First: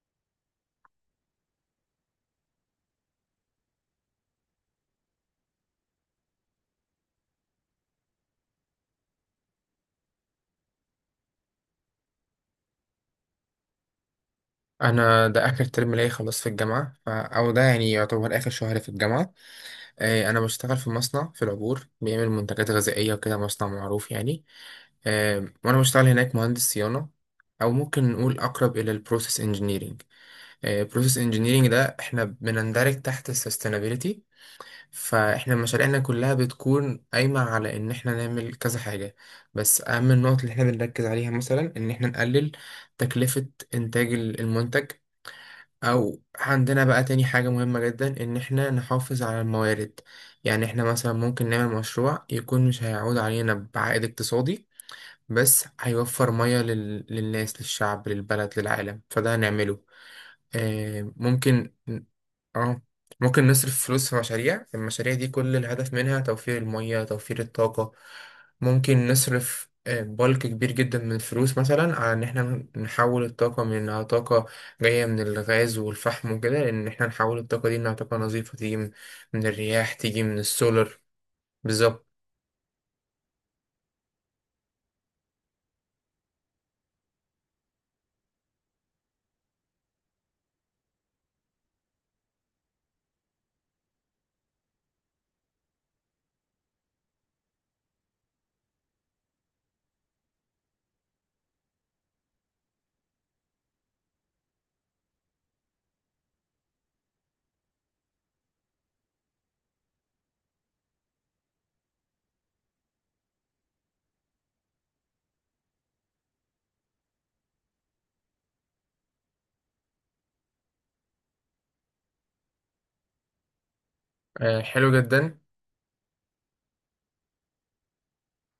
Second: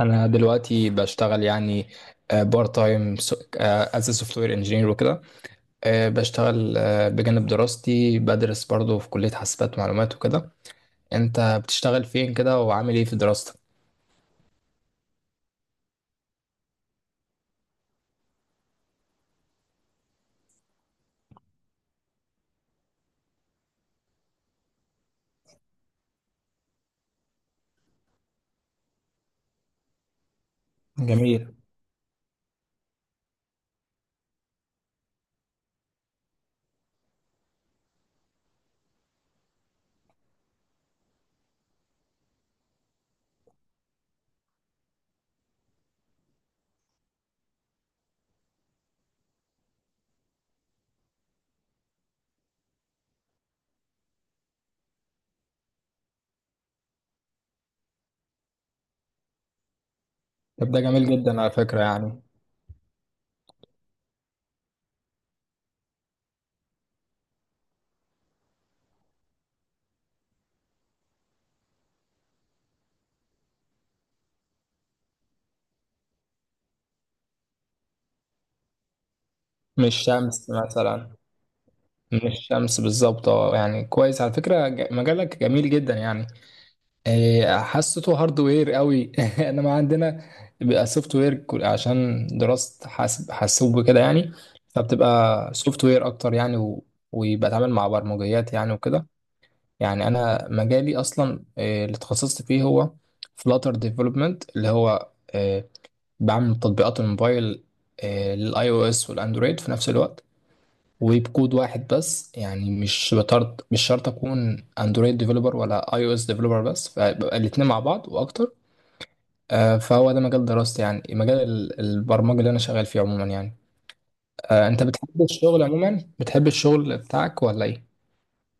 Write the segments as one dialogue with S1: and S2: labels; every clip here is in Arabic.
S1: انا دلوقتي بشتغل يعني بارت تايم از سوفت وير انجينير وكده. بشتغل، بجانب دراستي، بدرس برضو في كلية حاسبات ومعلومات وكده. انت بتشتغل فين كده وعامل ايه في دراستك؟
S2: انا ده اخر ترم ليا خلاص في الجامعه او ده يعني يعتبر اخر شهر في الجامعه. انا بشتغل في مصنع في العبور بيعمل منتجات غذائيه وكده، مصنع معروف يعني. وانا بشتغل هناك مهندس صيانه، او ممكن نقول اقرب الى البروسيس انجينيرينج. البروسيس
S1: جميل.
S2: انجينيرينج ده احنا بنندرج تحت السستينابيليتي، فاحنا مشاريعنا كلها بتكون قايمه على ان احنا نعمل كذا حاجه. بس اهم النقط اللي احنا بنركز عليها مثلا ان احنا نقلل تكلفه انتاج المنتج، او عندنا بقى تاني حاجة مهمة جدا ان احنا نحافظ على الموارد. يعني احنا مثلا ممكن نعمل مشروع يكون مش هيعود علينا بعائد اقتصادي، بس هيوفر مية للناس، للشعب، للبلد، للعالم، فده هنعمله.
S1: طب ده جميل
S2: آه
S1: جدا على
S2: ممكن.
S1: فكرة يعني.
S2: اه، ممكن نصرف فلوس في المشاريع دي، كل الهدف منها توفير المية، توفير الطاقة. ممكن نصرف بلك كبير جدا من الفلوس مثلا على ان احنا نحول الطاقة من انها طاقة جاية من الغاز والفحم وكده، ان احنا نحول الطاقة دي انها طاقة نظيفة تيجي من الرياح،
S1: مش
S2: تيجي من
S1: شمس
S2: السولر.
S1: مثلا؟
S2: بالظبط.
S1: مش شمس بالظبط، اه يعني كويس على فكرة. مجالك جميل جدا يعني. حسيته هاردوير قوي انا ما عندنا، بيبقى سوفت وير عشان دراسة حاسوب وكده يعني، فبتبقى سوفت وير اكتر يعني ويبقى اتعامل مع برمجيات يعني وكده. يعني انا مجالي اصلا اللي اتخصصت فيه هو فلاتر ديفلوبمنت، اللي هو بعمل تطبيقات الموبايل، للاي او اس والاندرويد في نفس الوقت، وبكود واحد بس، يعني مش بطرد، مش شرط اكون اندرويد ديفلوبر ولا اي او اس ديفلوبر بس، فبقى الاتنين مع بعض واكتر. فهو ده مجال دراستي، يعني مجال البرمجة اللي انا شغال فيه عموما يعني. انت
S2: حلو
S1: بتحب
S2: جدا.
S1: الشغل عموما، بتحب الشغل بتاعك ولا ايه؟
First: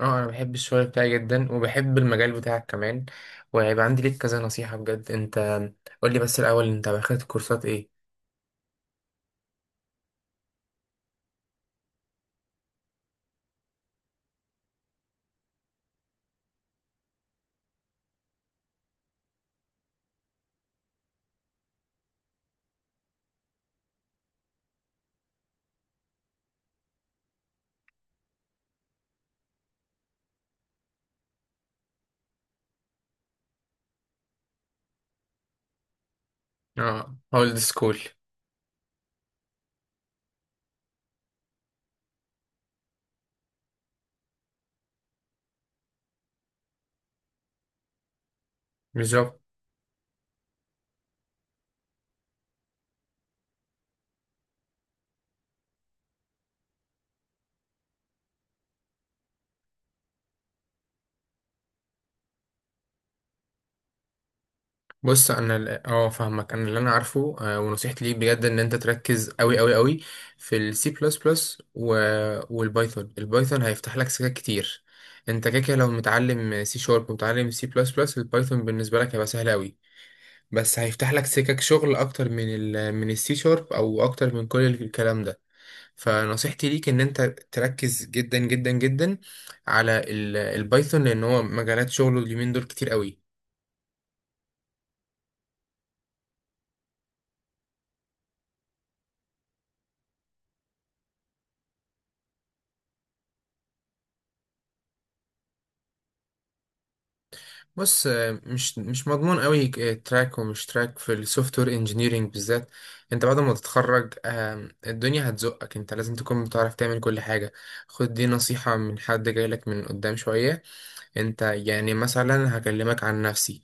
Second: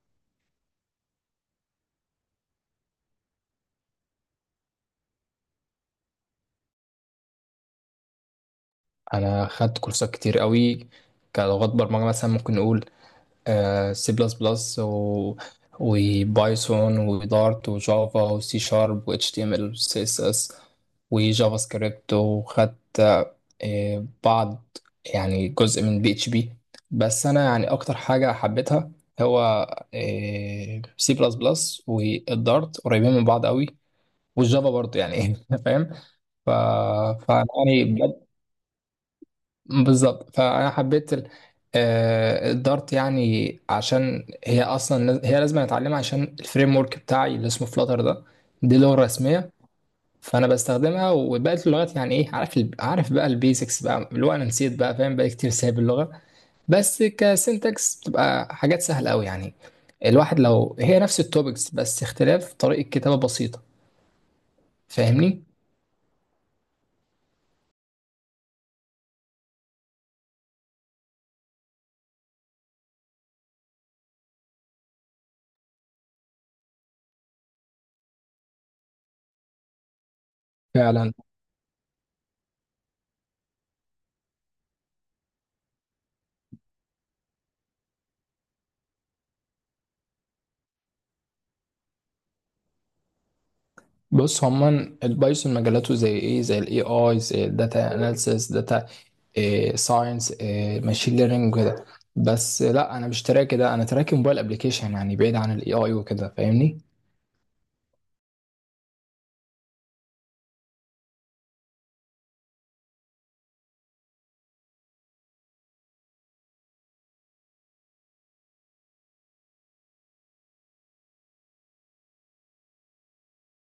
S2: اه، انا بحب الشغل بتاعي جدا، وبحب المجال بتاعك كمان، وهيبقى عندي ليك كذا نصيحة بجد. انت قولي بس الاول، انت اخدت كورسات ايه؟
S1: انا خدت كورسات كتير قوي، كلغات برمجة مثلا ممكن نقول سي بلس بلس وبايثون ودارت وجافا وسي شارب واتش تي ام ال وسي اس اس وجافا سكريبت، وخدت بعض، يعني جزء من بي اتش بي. بس انا يعني اكتر حاجه حبيتها هو سي بلس بلس والدارت، قريبين من بعض قوي، والجافا برضه يعني فاهم؟ ف
S2: اه،
S1: فأنا
S2: اولد
S1: يعني
S2: سكول.
S1: بجد- بالظبط، فانا حبيت الدارت، يعني عشان هي اصلا هي لازم اتعلمها عشان الفريم ورك بتاعي اللي اسمه فلاتر ده، دي لغه
S2: بالظبط.
S1: رسميه. فانا بستخدمها، وبقيت اللغات يعني ايه، عارف عارف بقى البيزكس بقى، اللي هو انا نسيت بقى، فاهم بقى كتير سايب اللغه، بس كسنتكس بتبقى حاجات سهله قوي يعني. الواحد لو هي نفس التوبكس، بس اختلاف طريقه كتابه بسيطه.
S2: بص
S1: فاهمني؟
S2: انا فاهمك، انا اللي انا عارفه. ونصيحتي ليك بجد ان انت تركز قوي قوي قوي في السي بلس بلس والبايثون. البايثون هيفتح لك سكات كتير. انت كده كده، لو متعلم سي شارب ومتعلم سي بلس بلس، البايثون بالنسبه لك هيبقى سهل قوي، بس
S1: فعلا.
S2: هيفتح لك سكك شغل اكتر من السي شارب، او اكتر من كل الكلام ده. فنصيحتي ليك ان انت تركز جدا جدا جدا على البايثون، لان هو مجالات شغله اليومين دول كتير قوي.
S1: بص، هما البايثون مجالاته زي ايه، زي الاي اي، زي الداتا اناليسيس، داتا ساينس، ماشين ليرنينج وكده. بس لا، انا مش تراكي ده، انا تراكي موبايل ابلكيشن يعني، بعيد عن الاي اي وكده. فاهمني؟
S2: بص مش مضمون قوي تراك ومش تراك في السوفت وير انجينيرنج بالذات. انت بعد ما تتخرج الدنيا هتزقك، انت لازم تكون بتعرف تعمل كل حاجه. خد دي نصيحه من حد جايلك من قدام شويه. انت يعني مثلا، هكلمك عن نفسي،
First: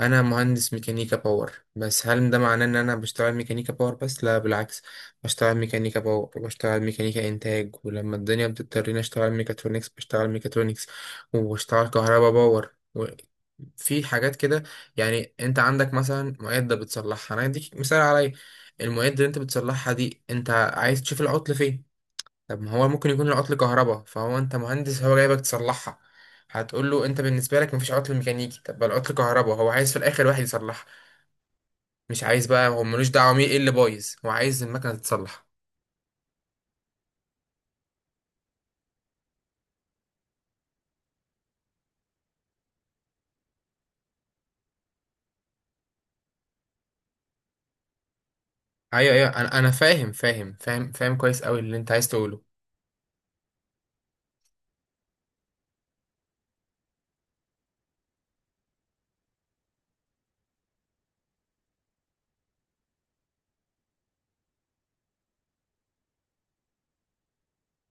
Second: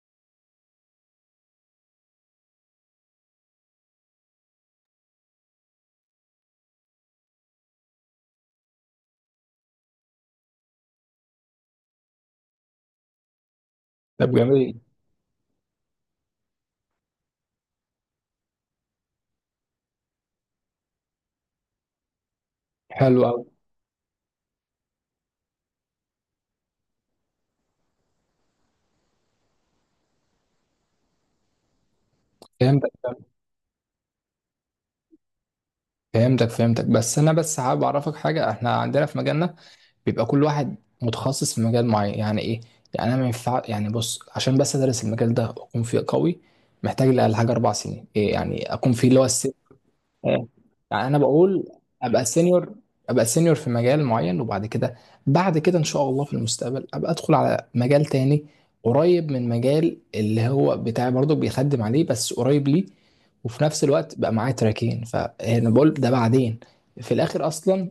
S2: انا مهندس ميكانيكا باور، بس هل ده معناه ان انا بشتغل ميكانيكا باور بس؟ لا بالعكس، بشتغل ميكانيكا باور وبشتغل ميكانيكا انتاج، ولما الدنيا بتضطرني اشتغل ميكاترونكس بشتغل ميكاترونكس، وبشتغل كهربا باور. في
S1: طب
S2: حاجات كده.
S1: جميل.
S2: يعني انت عندك مثلا معدة بتصلحها، انا اديك مثال عليا. المعدة اللي انت بتصلحها دي، انت عايز تشوف العطل فين. طب ما هو ممكن
S1: حلو
S2: يكون
S1: قوي.
S2: العطل كهرباء، فهو انت مهندس، هو جايبك تصلحها. هتقول له انت بالنسبه لك مفيش عطل ميكانيكي؟ طب ما العطل كهرباء، هو عايز في الاخر واحد يصلحها. مش عايز بقى، هو
S1: فهمتك،
S2: ملوش دعوه مين ايه اللي بايظ، هو عايز المكنه تتصلح.
S1: فهمتك، فهمتك، بس انا بس حابب اعرفك حاجه. احنا عندنا في مجالنا بيبقى كل واحد متخصص في مجال معين، يعني ايه؟ يعني انا ما ينفع يعني، بص عشان بس ادرس المجال ده واكون فيه قوي، محتاج لي اقل حاجه 4 سنين. يعني اكون فيه،
S2: ايوه
S1: اللي هو
S2: ايوه، انا فاهم
S1: آه،
S2: فاهم فاهم
S1: يعني
S2: فاهم
S1: انا
S2: كويس قوي
S1: بقول
S2: اللي انت عايز
S1: ابقى
S2: تقوله.
S1: سينيور ابقى سينيور في مجال معين، وبعد كده بعد كده ان شاء الله في المستقبل، ابقى ادخل على مجال تاني قريب من مجال اللي هو بتاعي برضك، بيخدم عليه، بس قريب ليه، وفي نفس الوقت بقى معايا تراكين. فانا بقول ده بعدين. في الاخر اصلا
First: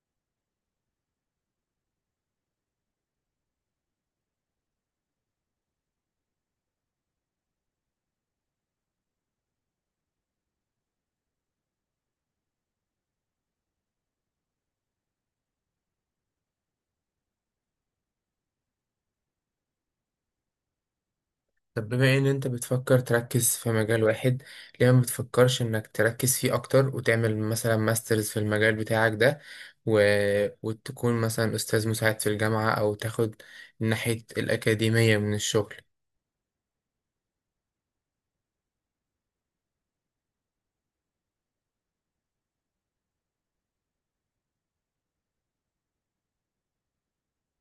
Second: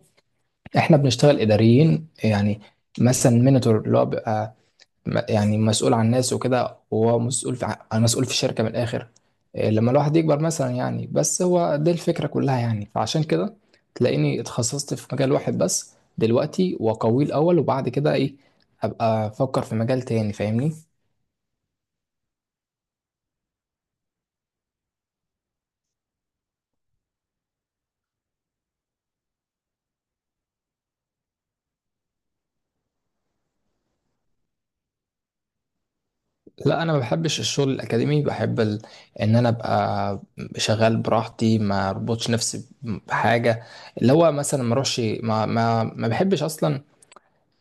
S1: احنا بنشتغل اداريين يعني، مثلا مينيتور اللي هو بيبقى يعني مسؤول عن ناس وكده، هو مسؤول مسؤول في الشركة من الآخر. لما الواحد يكبر مثلا يعني، بس هو دي الفكرة كلها يعني، فعشان كده تلاقيني اتخصصت في مجال واحد بس دلوقتي وقوي الأول، وبعد كده أبقى أفكر في مجال تاني. فاهمني؟
S2: طب بما ان انت بتفكر تركز في مجال واحد، ليه ما بتفكرش انك تركز فيه اكتر، وتعمل مثلا ماسترز في المجال بتاعك ده، و... وتكون مثلا استاذ مساعد في الجامعة، او تاخد ناحية الاكاديمية من الشغل؟
S1: لا، أنا ما بحبش الشغل الأكاديمي، بحب إن أنا أبقى شغال براحتي، ما أربطش نفسي بحاجة، اللي هو مثلا ما أروحش، ما بحبش أصلا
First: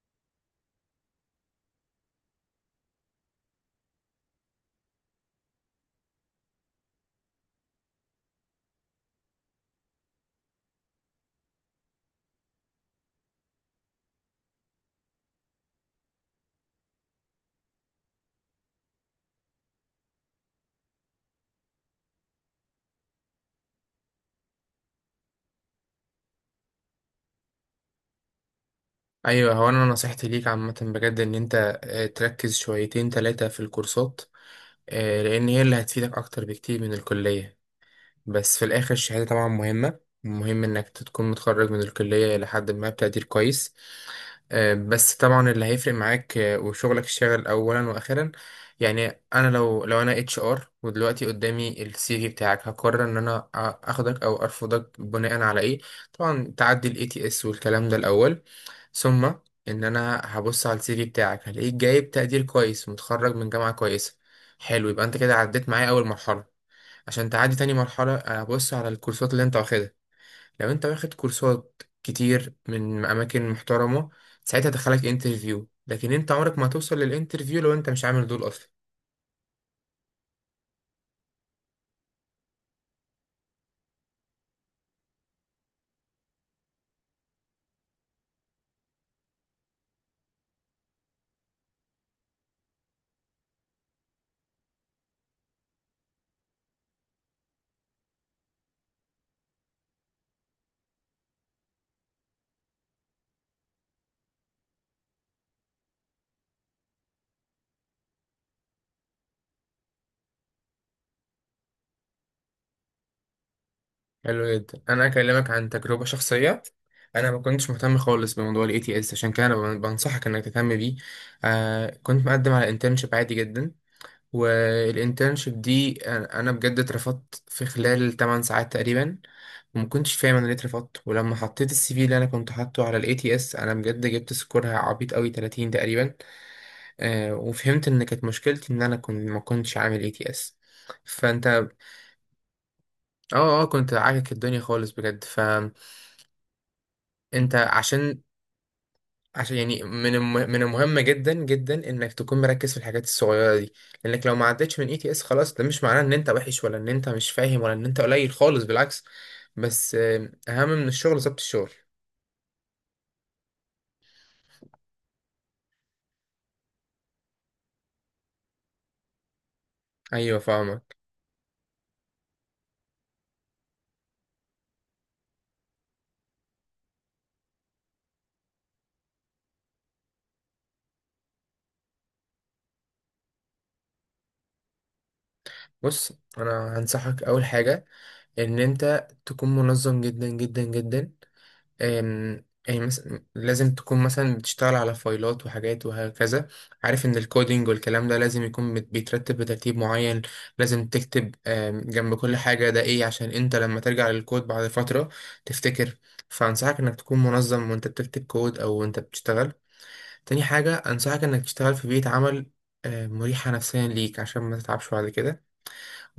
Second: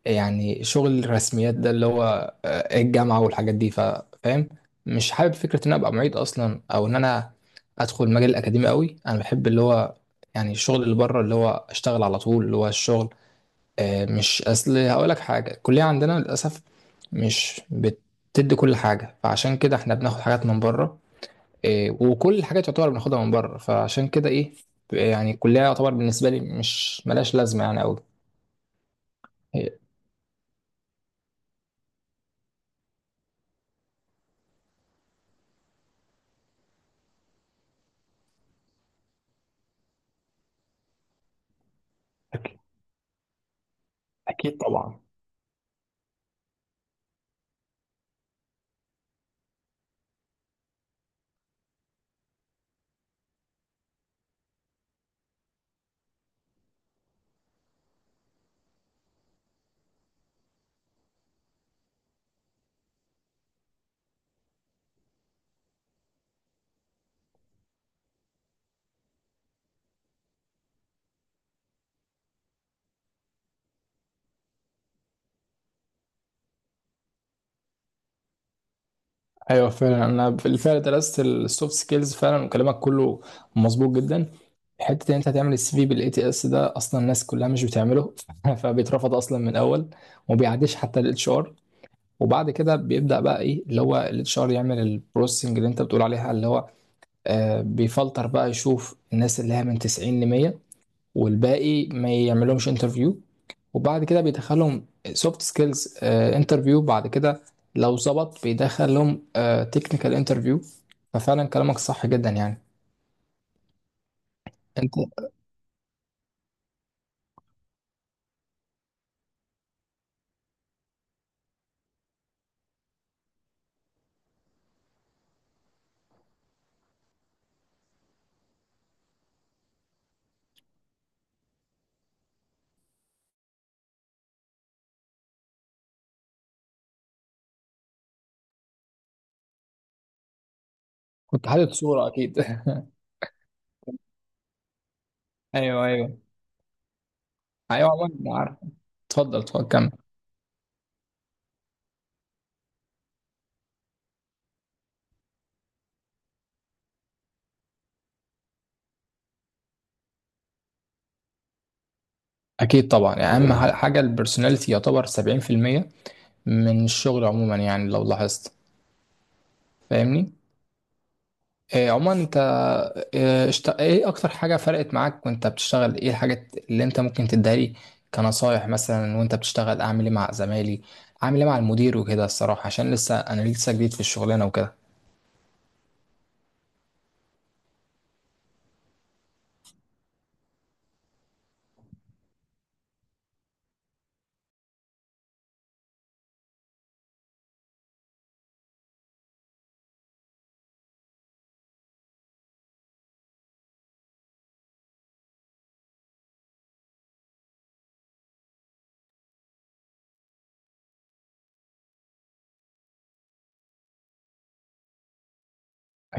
S1: يعني شغل الرسميات ده، اللي هو الجامعة والحاجات دي. فاهم؟ مش حابب فكرة ان انا ابقى معيد اصلا، او ان انا ادخل المجال الاكاديمي قوي. انا بحب اللي هو يعني الشغل اللي بره، اللي هو اشتغل على طول، اللي هو الشغل. مش اصل هقول لك حاجة، الكلية عندنا للاسف مش بتدي كل حاجة، فعشان كده احنا بناخد حاجات من بره. وكل الحاجات تعتبر بناخدها من بره، فعشان كده ايه يعني الكلية يعتبر بالنسبة لي مش ملاش لازمة يعني قوي.
S2: ايوه، هو انا نصيحتي ليك عامة بجد ان انت تركز شويتين تلاتة في الكورسات، لان هي اللي هتفيدك اكتر بكتير من الكلية. بس في الاخر الشهادة طبعا مهمة، مهم انك تكون متخرج من الكلية
S1: أكيد.
S2: لحد ما بتقدير كويس.
S1: أكيد طبعا.
S2: بس طبعا اللي هيفرق معاك وشغلك الشاغل اولا واخيرا. يعني انا لو انا اتش ار ودلوقتي قدامي السي في بتاعك، هقرر ان انا اخدك او ارفضك بناء على ايه؟ طبعا تعدي الاي تي اس والكلام ده الاول، ثم ان انا هبص على السي في بتاعك، هلاقيك جايب تقدير كويس، متخرج من جامعة كويسة. حلو، يبقى انت كده عديت معايا اول مرحلة. عشان تعدي تاني مرحلة، هبص على الكورسات اللي انت واخدها. لو انت واخد كورسات كتير من اماكن محترمه، ساعتها دخلك انترفيو. لكن انت عمرك ما هتوصل للانترفيو لو انت مش عامل دول اصلا.
S1: ايوه، فعلا انا بالفعل درست السوفت سكيلز فعلا، وكلامك كله مظبوط جدا. حته ان انت هتعمل السي في بالاي تي اس ده اصلا الناس كلها مش بتعمله فبيترفض اصلا من الاول، وما بيعديش حتى الاتش ار. وبعد كده بيبدا بقى ايه، اللي هو الاتش ار يعمل البروسيسنج اللي انت بتقول عليها، اللي هو بيفلتر بقى، يشوف الناس اللي هي من 90 ل 100، والباقي ما يعملهمش انترفيو. وبعد كده بيدخلهم سوفت سكيلز انترفيو، بعد كده لو ظبط بيدخلهم تكنيكال انترفيو. ففعلا كلامك صح جدا يعني.
S2: حلو جدا،
S1: انت
S2: انا اكلمك عن تجربه شخصيه. انا ما كنتش مهتم خالص بموضوع الاي تي اس، عشان كده انا بنصحك انك تهتم بيه. كنت مقدم على انترنشيب عادي جدا، والانترنشيب دي انا بجد اترفضت في خلال 8 ساعات تقريبا، وما كنتش فاهم انا ليه اترفضت. ولما حطيت السي في اللي انا كنت حاطه على الاي تي اس، انا بجد جبت سكورها عبيط قوي، 30 تقريبا. وفهمت ان كانت مشكلتي ان انا كنت ما كنتش عامل اي تي اس.
S1: كنت
S2: فانت،
S1: حاطط صورة اكيد
S2: اه اه، كنت عاكك الدنيا خالص بجد. فانت
S1: ايوه، ايوه. ايوه عمر،
S2: عشان
S1: أنا عارف. اتفضل،
S2: عشان
S1: اتفضل
S2: يعني
S1: كمل.
S2: من من المهم جدا جدا انك تكون مركز في الحاجات الصغيره دي. لانك لو ما عدتش من اي تي اس خلاص، ده مش معناه ان انت وحش، ولا ان انت مش فاهم، ولا ان انت قليل خالص، بالعكس. بس اهم من الشغل ظبط الشغل.
S1: اكيد طبعا، يعني اهم حاجة البرسوناليتي يعتبر 70% من الشغل عموما يعني لو لاحظت. فاهمني؟
S2: ايوه، فاهمك.
S1: عموما انت، اكتر حاجة فرقت معاك وانت بتشتغل، ايه الحاجات اللي انت ممكن تديها لي كنصايح مثلا وانت بتشتغل؟ اعمل ايه مع زمايلي، اعمل ايه مع المدير وكده؟ الصراحة عشان لسه انا لسه جديد في الشغلانة وكده.
S2: بص انا هنصحك اول حاجه، ان انت تكون منظم جدا جدا جدا. أم- يعني مثلا لازم تكون مثلا بتشتغل على فايلات وحاجات وهكذا، عارف ان الكودينج والكلام ده لازم يكون بيترتب بترتيب معين. لازم تكتب جنب كل حاجة ده ايه، عشان انت لما ترجع للكود بعد فترة تفتكر. فانصحك انك تكون منظم وانت بتكتب كود، او وانت بتشتغل. تاني حاجة انصحك انك تشتغل في بيئة عمل مريحة نفسيا ليك عشان ما تتعبش بعد كده.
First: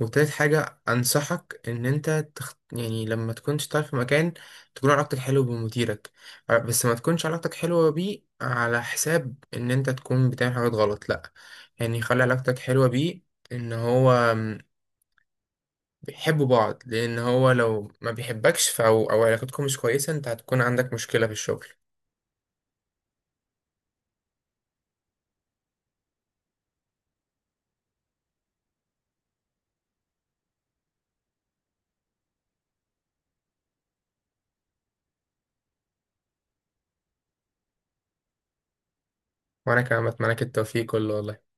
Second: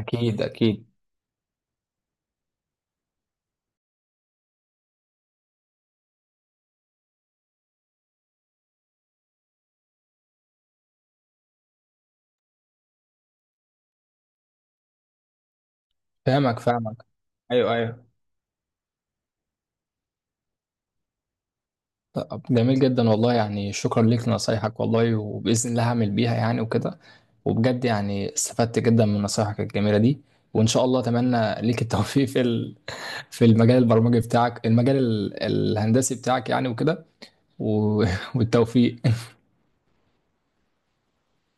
S2: وتالت حاجة
S1: أكيد.
S2: أنصحك إن أنت يعني لما تكون تشتغل في مكان، تكون علاقتك حلوة بمديرك. بس ما تكونش علاقتك حلوة بيه على حساب إن أنت تكون بتعمل حاجات غلط، لأ. يعني خلي علاقتك حلوة بيه. إن هو بيحبوا
S1: فاهمك،
S2: بعض،
S1: فاهمك.
S2: لأن هو
S1: أيوه،
S2: لو
S1: أيوه.
S2: ما بيحبكش أو علاقتكم مش كويسة، أنت هتكون عندك مشكلة في الشغل.
S1: طب جميل جدا والله، يعني شكرا ليك لنصايحك والله، وبإذن الله هعمل بيها يعني وكده. وبجد يعني استفدت جدا من نصايحك الجميلة دي. وإن شاء الله أتمنى ليك التوفيق في المجال البرمجي بتاعك، المجال الهندسي بتاعك يعني وكده. و- والتوفيق.
S2: وأنا كمان بتمنى لك التوفيق كله والله.